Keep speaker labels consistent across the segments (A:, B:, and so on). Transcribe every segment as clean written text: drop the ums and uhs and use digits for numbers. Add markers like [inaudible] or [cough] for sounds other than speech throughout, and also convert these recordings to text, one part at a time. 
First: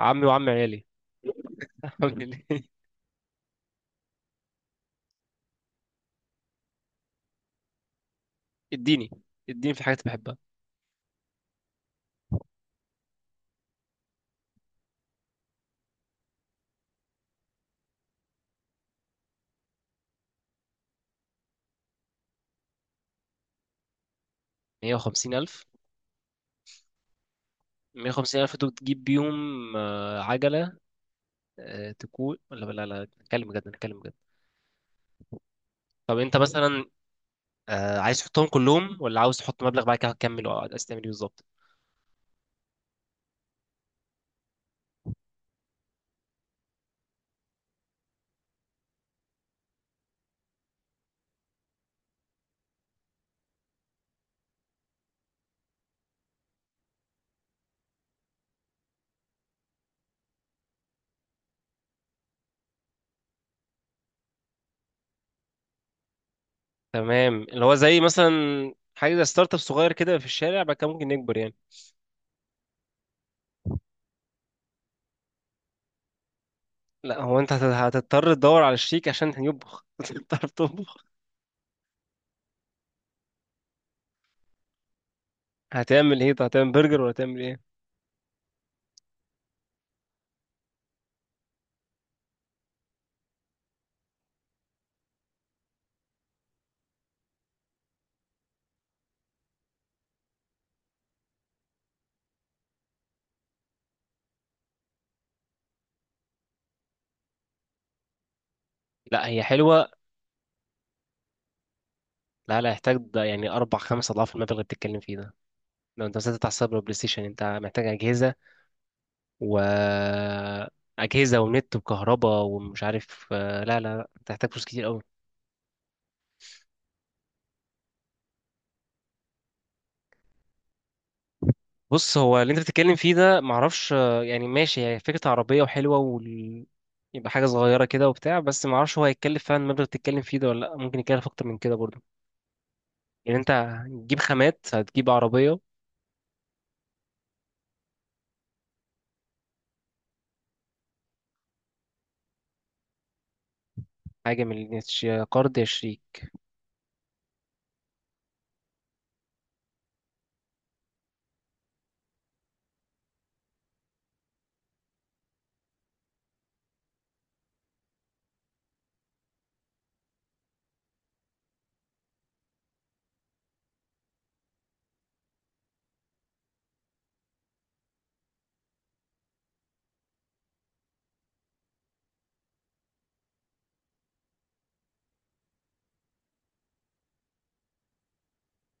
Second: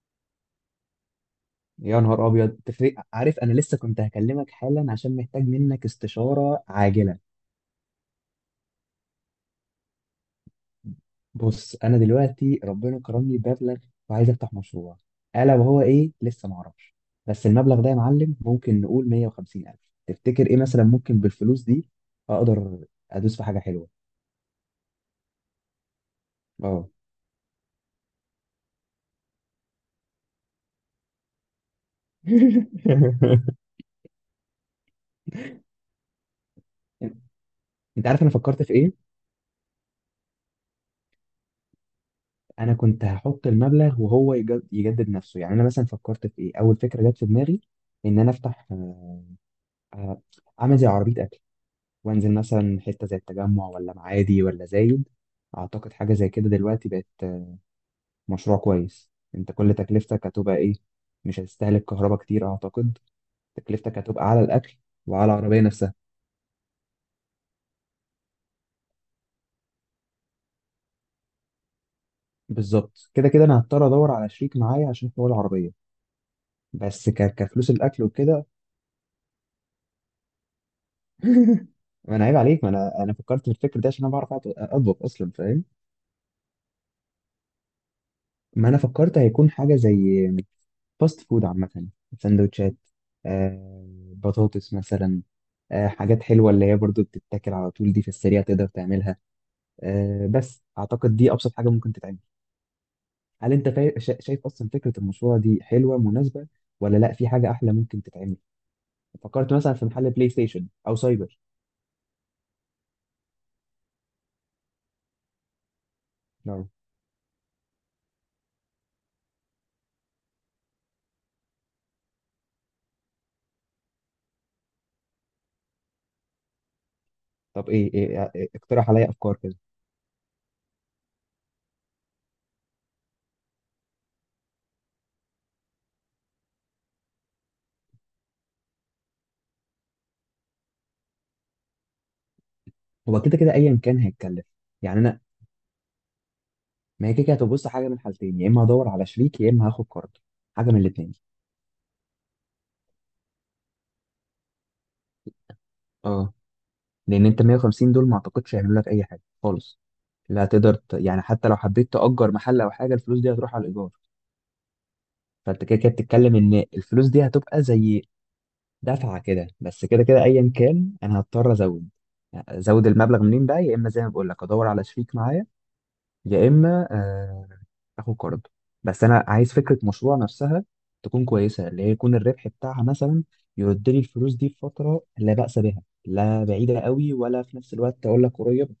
A: عمي وعم عيالي.
B: يا
A: [laughs]
B: نهار
A: أعمل
B: ابيض
A: إيه؟
B: تفرق. عارف انا لسه كنت هكلمك حالا عشان محتاج منك استشاره عاجله.
A: اديني اديني في حاجات بحبها.
B: بص انا دلوقتي ربنا كرمني بمبلغ وعايز افتح مشروع، الا وهو ايه لسه ما اعرفش. بس المبلغ ده يا معلم ممكن نقول 150 الف. تفتكر ايه مثلا ممكن بالفلوس دي اقدر ادوس في حاجه حلوه؟
A: 150 ألف؟
B: اه.
A: 150 ألف دول تجيب بيهم عجلة؟ تكون ولا
B: [laughs]
A: لا، نتكلم بجد، نتكلم بجد. طب أنت مثلا
B: انت
A: عايز
B: عارف انا
A: تحطهم
B: فكرت في
A: كلهم
B: ايه؟
A: ولا عاوز تحط مبلغ بعد كده هتكمل، أو عايز تعمل إيه بالظبط؟
B: انا كنت هحط المبلغ وهو يجدد نفسه، يعني انا مثلا فكرت في ايه اول فكره جت في دماغي، ان انا افتح، آه، اعمل زي عربيه اكل، وانزل مثلا حته زي التجمع ولا معادي ولا زايد. اعتقد حاجه زي كده دلوقتي بقت مشروع كويس. انت كل تكلفتك هتبقى ايه؟ مش هتستهلك كهرباء كتير اعتقد، تكلفتك هتبقى على الاكل وعلى العربيه نفسها.
A: تمام، اللي هو زي مثلا حاجة زي ستارت اب صغير كده في الشارع، بعد كده ممكن نكبر يعني.
B: بالظبط كده، كده انا هضطر ادور على شريك معايا عشان حوار العربيه، بس
A: لا، هو أنت
B: كفلوس الاكل
A: هتضطر
B: وكده.
A: تدور على الشيك عشان يطبخ. [laughs] هتضطر تطبخ.
B: [laughs] ما انا عيب عليك، ما انا فكرت في الفكر ده عشان انا بعرف اطبخ اصلا، فاهم.
A: هتعمل إيه؟ طب هتعمل برجر ولا هتعمل إيه؟
B: ما انا فكرت هيكون حاجه زي فاست فود عامة، سندوتشات، آه، بطاطس مثلا، آه، حاجات حلوة اللي هي برضو بتتاكل على طول، دي في السريع تقدر تعملها. آه، بس أعتقد دي أبسط حاجة ممكن تتعمل. هل أنت شايف أصلا فكرة المشروع دي حلوة مناسبة، ولا لأ في حاجة أحلى ممكن تتعمل؟
A: لا، هي
B: فكرت مثلا في
A: حلوة.
B: محل بلاي ستيشن أو سايبر.
A: لا، يحتاج ده يعني اربع خمس اضعاف المبلغ اللي بتتكلم فيه ده. لو انت مسكت على
B: نعم.
A: السايبر بلاي ستيشن، انت محتاج اجهزه و اجهزه ونت وكهرباء ومش عارف لا انت محتاج فلوس كتير قوي.
B: طب إيه, إيه, إيه إيه، اقترح عليا أفكار كده.
A: بص، هو اللي انت بتتكلم فيه ده معرفش يعني ماشي، هي فكره عربيه وحلوه يبقى حاجه صغيره كده وبتاع، بس معرفش هو هيتكلف فعلا المبلغ اللي بتتكلم فيه ده ولا لا، ممكن يكلف اكتر من كده برضه.
B: هو كده
A: يعني انت
B: كده أيا كان
A: هتجيب
B: هيتكلف.
A: خامات،
B: يعني
A: هتجيب
B: أنا،
A: عربيه.
B: ما هي كده كده هتبص حاجة من حالتين، يا إما هدور على شريك يا إما هاخد قرض، حاجة من الاتنين.
A: حاجه من قرض 20.
B: اه. لان انت 150 دول ما اعتقدش هيعملوا لك اي حاجه خالص، لا هتقدر يعني حتى لو حبيت تأجر محل او حاجه الفلوس دي هتروح على الايجار. فانت كده كده بتتكلم ان الفلوس دي هتبقى زي دفعه كده، بس كده كده ايا كان انا هضطر ازود المبلغ منين بقى، يا اما زي ما بقول لك ادور على شريك معايا، يا اما اخد قرض. بس انا عايز فكره مشروع نفسها تكون كويسه، اللي هي يكون الربح بتاعها مثلا يرد لي الفلوس دي في فتره لا بأس بها، لا بعيده قوي ولا في نفس الوقت اقول لك قريب.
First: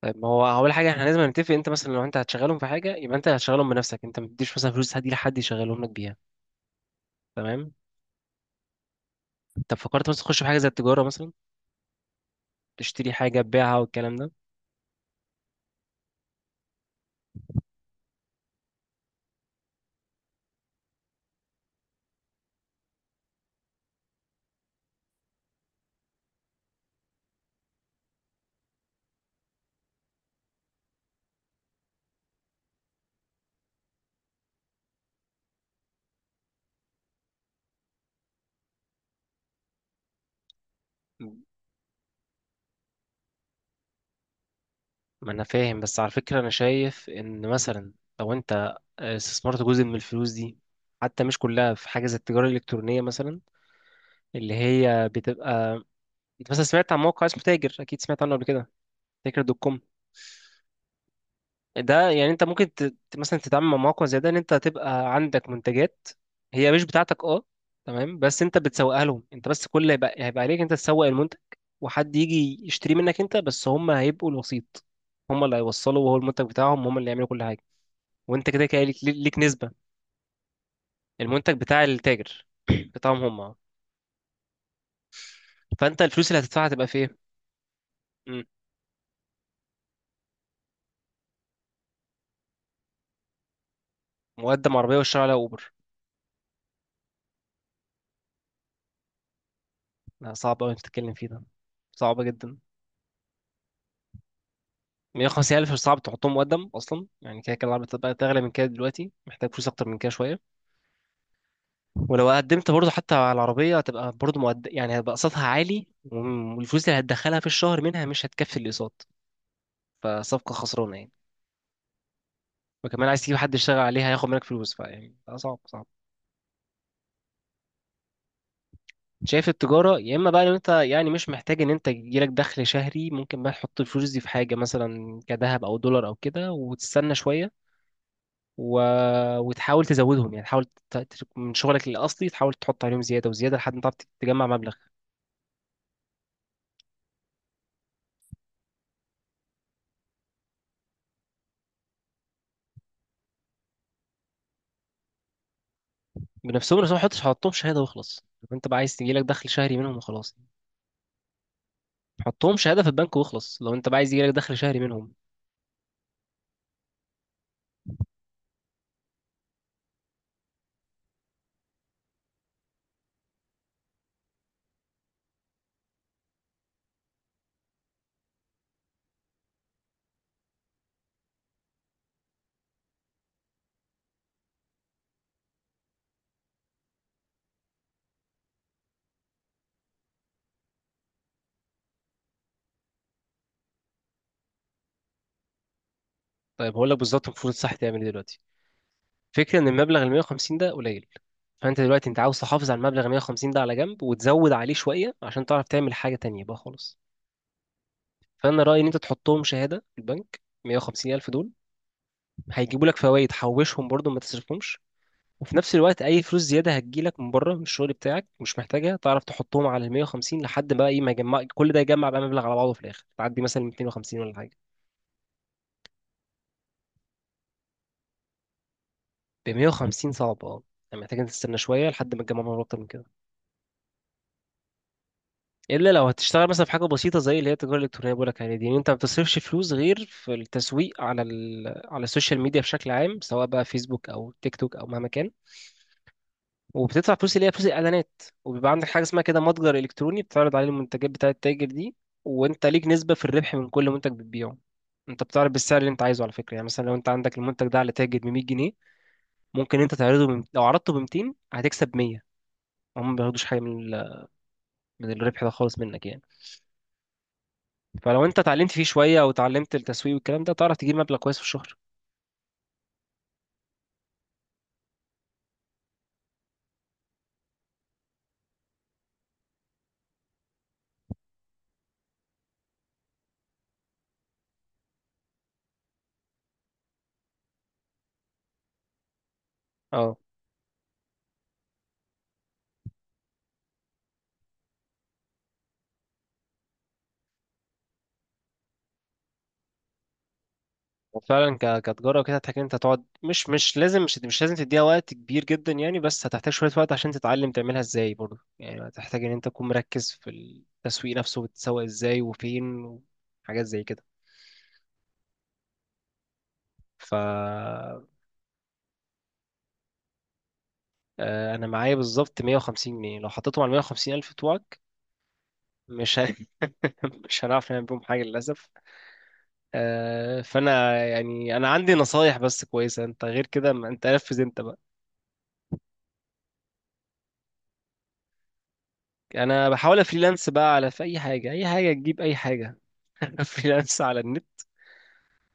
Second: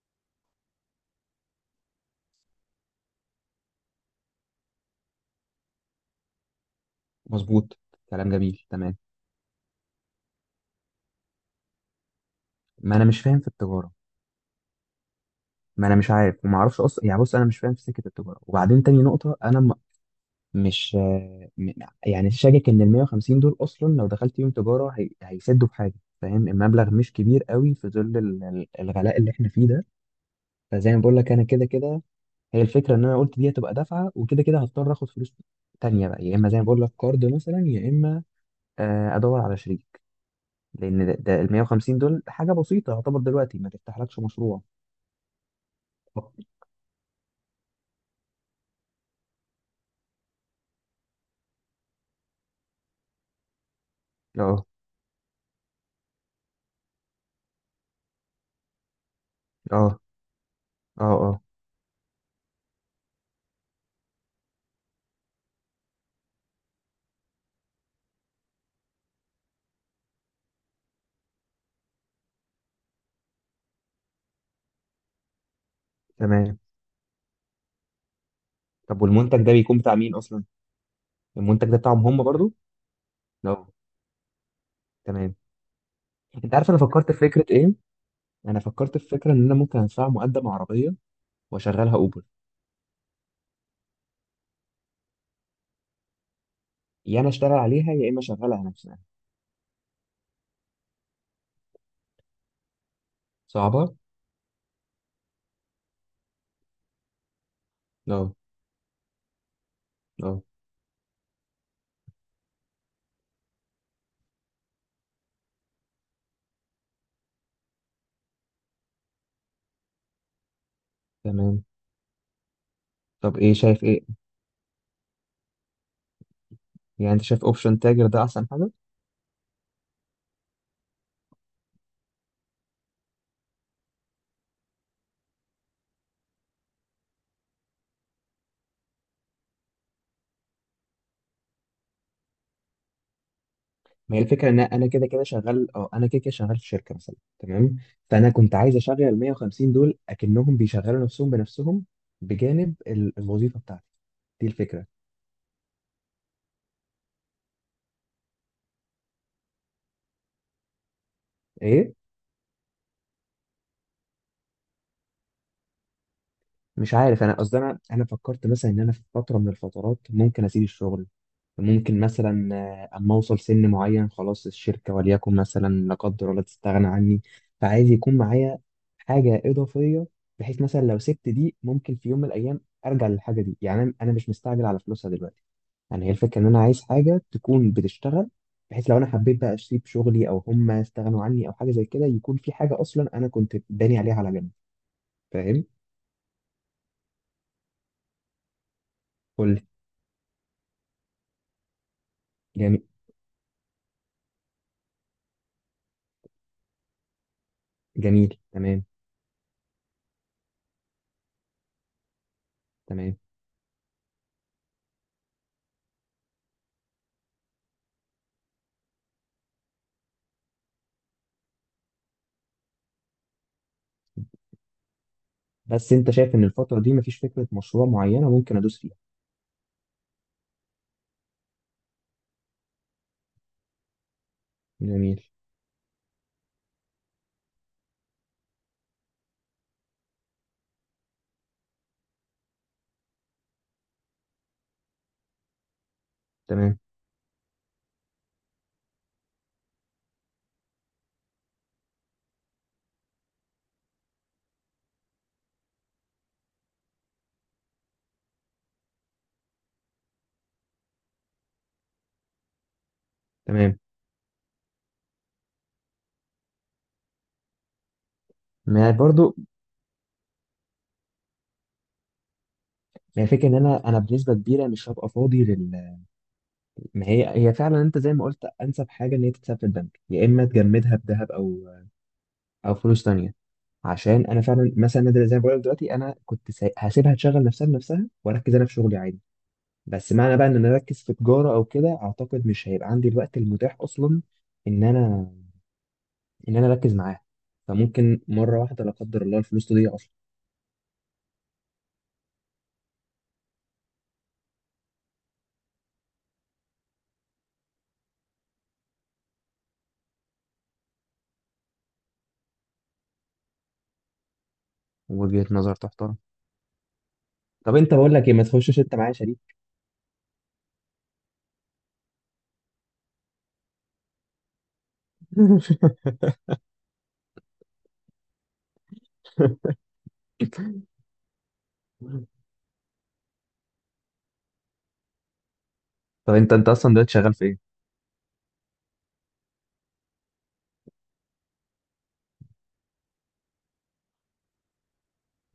A: طيب، ما هو اول حاجه احنا لازم نتفق، انت مثلا لو انت هتشغلهم في حاجه، يبقى انت هتشغلهم بنفسك، انت ما تديش مثلا فلوس حد لحد يشغلهم لك بيها. تمام.
B: مظبوط. كلام جميل، تمام.
A: طب فكرت مثلا تخش في حاجه زي التجاره مثلا،
B: ما انا
A: تشتري
B: مش
A: حاجه
B: فاهم في
A: تبيعها
B: التجاره،
A: والكلام ده؟
B: ما انا مش عارف وما اعرفش اصلا، يعني بص انا مش فاهم في سكه التجاره. وبعدين تاني نقطه، انا م... مش آه، م... يعني شاكك ان ال 150 دول اصلا لو دخلت يوم تجاره هيسدوا في حاجه، فاهم. المبلغ مش كبير قوي في ظل الغلاء اللي احنا فيه ده. فزي ما بقول لك انا كده كده، هي الفكره ان انا قلت دي هتبقى دفعه، وكده كده هضطر اخد فلوس تانية بقى، يا اما زي ما بقول لك كارد مثلا، يا اما ادور على شريك، لان ده ال 150 دول حاجه بسيطه يعتبر دلوقتي، ما تفتحلكش مشروع.
A: ما انا فاهم، بس على
B: اه.
A: فكره انا شايف ان مثلا لو انت استثمرت جزء من الفلوس دي، حتى مش كلها، في حاجه زي التجاره الالكترونيه مثلا، اللي
B: اه.
A: هي بتبقى، انت مثلا سمعت عن موقع اسمه تاجر؟ اكيد سمعت عنه قبل كده، تاجر دوت كوم.
B: اه. اه.
A: ده يعني انت ممكن مثلا تتعامل مع مواقع زي ده، ان انت تبقى عندك منتجات هي مش بتاعتك، اه تمام، بس انت بتسوقها لهم، انت بس كل اللي هيبقى هيبقى عليك انت تسوق المنتج، وحد يجي يشتري منك انت بس، هم هيبقوا الوسيط، هم اللي هيوصلوا وهو المنتج
B: تمام.
A: بتاعهم، هم اللي يعملوا كل حاجه. وانت كده كده
B: طب
A: ليك,
B: والمنتج
A: ليك
B: ده بيكون
A: نسبه.
B: بتاع مين اصلا؟
A: المنتج
B: المنتج ده
A: بتاع
B: بتاعهم هم
A: التاجر
B: برضو.
A: [coughs] [clears throat] بتاعهم هم.
B: لا. تمام.
A: فانت الفلوس اللي
B: انت
A: هتدفعها
B: عارف انا
A: هتبقى في
B: فكرت
A: ايه؟
B: في فكره ايه؟
A: مم.
B: انا فكرت في فكره ان انا ممكن ادفع مقدم عربيه واشغلها اوبر،
A: مقدم عربيه والشارع على اوبر؟
B: يا انا اشتغل عليها يا اما اشغلها نفسها.
A: لا، صعب قوي تتكلم فيه ده، صعب جدا.
B: صعبه.
A: 150,000 مش صعب تحطهم مقدم اصلا، يعني كده كده العربية بتبقى
B: لا.
A: تغلى من كده، دلوقتي محتاج فلوس اكتر من كده
B: لا.
A: شويه. ولو قدمت برضه حتى على العربيه، هتبقى برضه مقدم يعني، هيبقى قسطها عالي والفلوس اللي هتدخلها في الشهر منها مش هتكفي الاقساط. فصفقه خسرانه يعني.
B: تمام.
A: وكمان عايز تجيب
B: طب ايه
A: حد يشتغل
B: شايف ايه؟
A: عليها هياخد منك فلوس، فيعني ده صعب صعب.
B: يعني انت شايف اوبشن تاجر ده احسن حاجه؟
A: شايف التجاره، يا اما بقى لو انت يعني مش محتاج ان انت يجيلك دخل شهري، ممكن بقى تحط الفلوس دي في حاجه مثلا كذهب او دولار او كده وتستنى شويه. و... وتحاول تزودهم، يعني تحاول من شغلك الاصلي تحاول تحط عليهم زياده وزياده لحد ما تعرف
B: ما هي
A: تجمع
B: الفكره ان
A: مبلغ.
B: انا كده كده شغال، اه انا كده كده شغال في شركه مثلا، تمام. فانا كنت عايز اشغل ال 150 دول اكنهم بيشغلوا نفسهم بنفسهم بجانب الوظيفه بتاعتي. دي الفكره.
A: بنفسهم، بس ما تحطش، حطهم شهاده واخلص لو انت بقى عايز يجي لك دخل شهري منهم وخلاص.
B: ايه؟
A: حطهم شهاده في البنك واخلص لو انت بقى عايز يجي لك دخل شهري منهم.
B: مش عارف. انا قصدي انا فكرت مثلا ان انا في فتره من الفترات ممكن اسيب الشغل، ممكن مثلا اما اوصل سن معين خلاص الشركه وليكن مثلا لا قدر الله تستغنى عني، فعايز يكون معايا حاجه اضافيه، بحيث مثلا لو سبت دي ممكن في يوم من الايام ارجع للحاجه دي. يعني انا مش مستعجل على فلوسها دلوقتي، يعني هي الفكره ان انا عايز حاجه تكون بتشتغل، بحيث لو انا حبيت بقى اسيب شغلي او هم استغنوا عني او حاجه زي كده يكون في حاجه اصلا انا كنت باني عليها على جنب، فاهم.
A: طيب هقول لك بالظبط المفروض صح تعمل ايه دلوقتي. فكره
B: قول
A: ان المبلغ ال 150 ده قليل، فانت دلوقتي انت عاوز تحافظ على
B: لي.
A: المبلغ ال 150 ده على جنب، وتزود عليه شويه عشان تعرف تعمل حاجه تانية بقى خالص.
B: جميل،
A: فانا رايي
B: تمام.
A: ان انت تحطهم شهاده في البنك، 150 الف دول هيجيبوا لك
B: تمام.
A: فوائد، حوشهم برضو ما تصرفهمش. وفي نفس الوقت اي فلوس زياده هتجيلك من بره من الشغل بتاعك مش محتاجها، تعرف تحطهم على ال 150 لحد ما ايه، ما يجمع كل ده، يجمع بقى مبلغ على بعضه، في الاخر تعدي مثلا 250 ولا حاجه.
B: بس انت شايف ان الفترة دي مفيش فكرة مشروع معينة ممكن ادوس فيها؟
A: ب 150 صعب اه، يعني محتاج إنك تستنى شويه لحد ما تجمع مبلغ اكتر من كده.
B: جميل،
A: الا لو هتشتغل مثلا في حاجه بسيطه زي اللي هي التجاره الالكترونيه بقول لك عليها دي، يعني انت ما بتصرفش فلوس غير في التسويق على على السوشيال ميديا بشكل عام، سواء بقى فيسبوك او تيك توك او مهما كان.
B: تمام.
A: وبتدفع فلوس اللي هي فلوس الاعلانات، وبيبقى عندك حاجه اسمها كده متجر الكتروني بتعرض عليه المنتجات بتاعه التاجر دي. وانت ليك نسبه في الربح من كل منتج بتبيعه. انت بتعرض بالسعر اللي انت عايزه على فكره، يعني مثلا لو انت عندك المنتج ده على تاجر ب 100 جنيه، ممكن انت تعرضه لو عرضته ب 200 هتكسب 100. هم ما بياخدوش حاجه
B: تمام.
A: من من الربح ده خالص منك يعني. فلو انت اتعلمت فيه
B: ما
A: شويه او
B: برضو،
A: اتعلمت التسويق والكلام ده، تعرف تجيب مبلغ كويس في الشهر.
B: ما هي فكرة ان انا بنسبة كبيرة مش هبقى فاضي لل، ما هي فعلا انت زي ما قلت انسب حاجة ان هي تتساب في البنك، يا اما تجمدها بذهب او او فلوس تانية. عشان انا فعلا مثلا، زي ما بقول لك دلوقتي انا هسيبها تشغل نفسها بنفسها واركز انا في شغلي عادي. بس
A: اه.
B: معنى بقى ان انا اركز في تجارة او كده اعتقد مش هيبقى عندي الوقت المتاح اصلا ان انا، ان انا اركز معاها، فممكن مره واحده لا قدر الله الفلوس تضيع اصلا.
A: وفعلا كتجارة وكده هتحتاج إن انت تقعد، مش مش لازم تديها وقت كبير جدا يعني، بس هتحتاج شوية وقت عشان تتعلم تعملها ازاي برضه، يعني هتحتاج ان انت تكون مركز في التسويق نفسه، بتسوق ازاي وفين وحاجات زي كده.
B: وجهه نظر تحترم.
A: ف
B: طب انت بقول لك ايه، ما تخشش انت معايا شريك؟
A: انا معايا بالظبط 150 جنيه، لو حطيتهم على 150 الف بتوعك مش ه...
B: [laughs]
A: [laughs] مش هنعرف نعمل بيهم حاجة للأسف. فانا يعني انا عندي نصايح بس كويسة، انت غير كده ما انت نفذ انت بقى.
B: طب انت، انت اصلا دلوقتي شغال في ايه؟
A: انا بحاول افريلانس بقى على، في اي حاجه، اي حاجه تجيب اي حاجه. [laughs] فريلانس على النت،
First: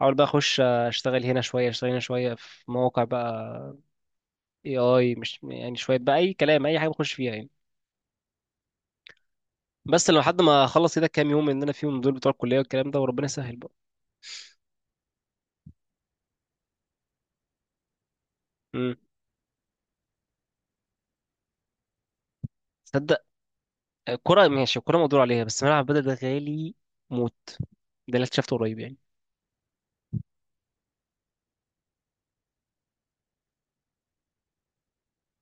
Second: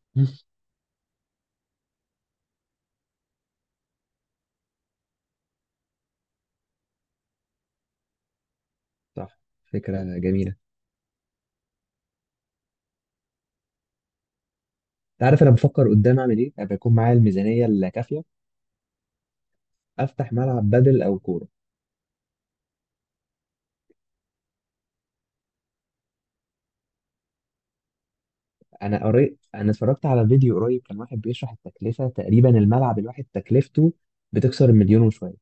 A: احاول بقى
B: [laughs]
A: اخش اشتغل هنا شويه اشتغل هنا شويه في مواقع بقى. اي اي، مش يعني شويه بقى، اي كلام اي حاجه بخش فيها يعني.
B: صح.
A: بس
B: فكره
A: لو حد
B: جميله. انت
A: ما اخلص كده كام يوم ان انا فيهم دول بتوع الكليه والكلام ده، وربنا يسهل بقى.
B: عارف انا بفكر قدام اعمل ايه ابقى يكون معايا الميزانيه الكافيه؟
A: امم
B: افتح ملعب بدل او كوره.
A: تصدق الكوره ماشي، الكوره مقدور عليها، بس ملعب بدل ده غالي موت، ده اللي اكتشفته قريب يعني.
B: انا قريت، انا اتفرجت على فيديو قريب كان واحد بيشرح التكلفه تقريبا الملعب الواحد تكلفته بتكسر المليون وشويه.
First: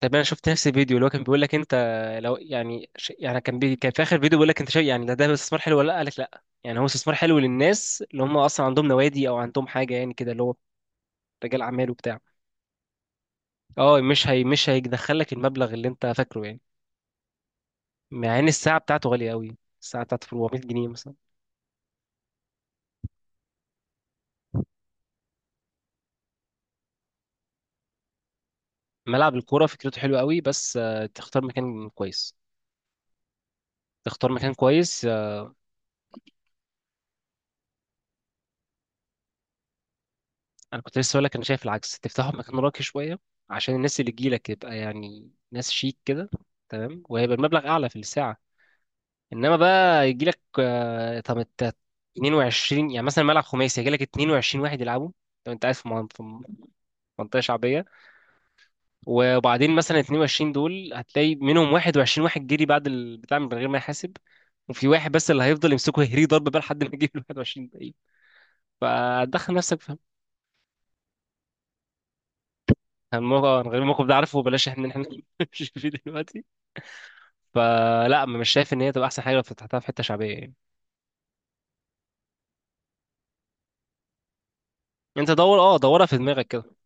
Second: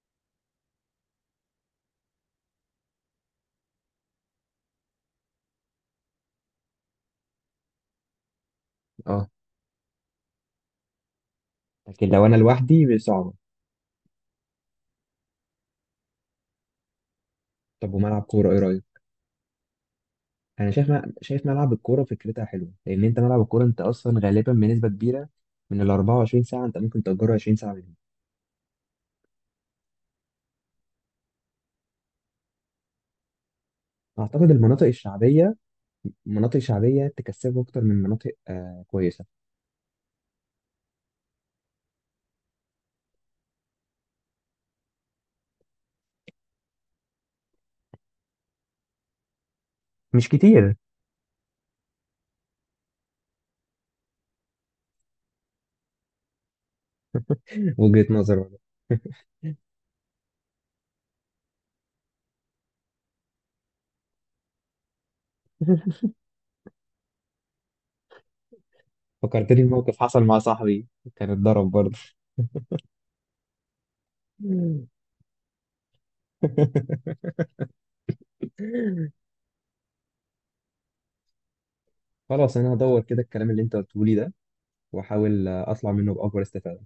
A: طب انا شفت نفس الفيديو اللي هو كان بيقول لك انت، لو يعني يعني كان كان في اخر فيديو بيقول لك انت شايف يعني، ده ده استثمار حلو ولا لا، قال لك لا يعني، هو استثمار حلو للناس اللي هم اصلا عندهم نوادي
B: اه.
A: او عندهم حاجه يعني كده، اللي هو رجال اعمال
B: لكن
A: وبتاع.
B: لو انا لوحدي صعبه.
A: اه مش هي، مش هيدخلك المبلغ اللي انت فاكره يعني.
B: طب وملعب
A: مع ان
B: كوره ايه
A: الساعه
B: رايك؟
A: بتاعته غاليه قوي، الساعه بتاعته في 400
B: انا
A: جنيه
B: شايف
A: مثلا.
B: شايف ملعب الكوره فكرتها حلوه، لان انت ملعب الكوره انت اصلا غالبا بنسبه كبيره من ال 24 ساعه انت ممكن تأجره 20 ساعه منهم.
A: ملعب الكوره فكرته حلوه قوي، بس تختار مكان كويس، تختار
B: اعتقد
A: مكان
B: المناطق
A: كويس.
B: الشعبيه، مناطق شعبيه تكسبه اكتر من مناطق آه كويسه.
A: انا كنت لسه اقول لك انا شايف العكس، تفتحه في مكان راقي شويه، عشان الناس اللي تجيلك يبقى يعني ناس شيك كده. تمام، وهيبقى المبلغ اعلى في الساعه. انما بقى
B: مش
A: يجيلك
B: كتير.
A: طب انت 22 يعني مثلا ملعب خماسي، يجيلك 22 واحد يلعبوا، لو انت قاعد في في منطقه شعبيه.
B: وجهه نظر والله. [laughs]
A: وبعدين مثلا 22 دول هتلاقي منهم 21 واحد جري بعد البتاع من غير ما يحاسب، وفي واحد بس اللي هيفضل يمسكه يهريه ضرب بقى لحد ما يجيب ال 21 باقي. فدخل
B: فكرتني
A: نفسك
B: بموقف
A: في،
B: حصل مع صاحبي كان اتضرب برضه.
A: الموقف غير الموقف ده، عارفه بلاش، احنا
B: [laughs]
A: مش فيه دلوقتي. فلا، مش شايف ان هي تبقى احسن حاجه لو فتحتها في حته شعبيه يعني.
B: خلاص، انا هدور كده الكلام اللي انت قلته لي ده
A: انت
B: واحاول
A: دور، اه
B: اطلع
A: دورها
B: منه
A: في
B: باكبر
A: دماغك كده.
B: استفاده.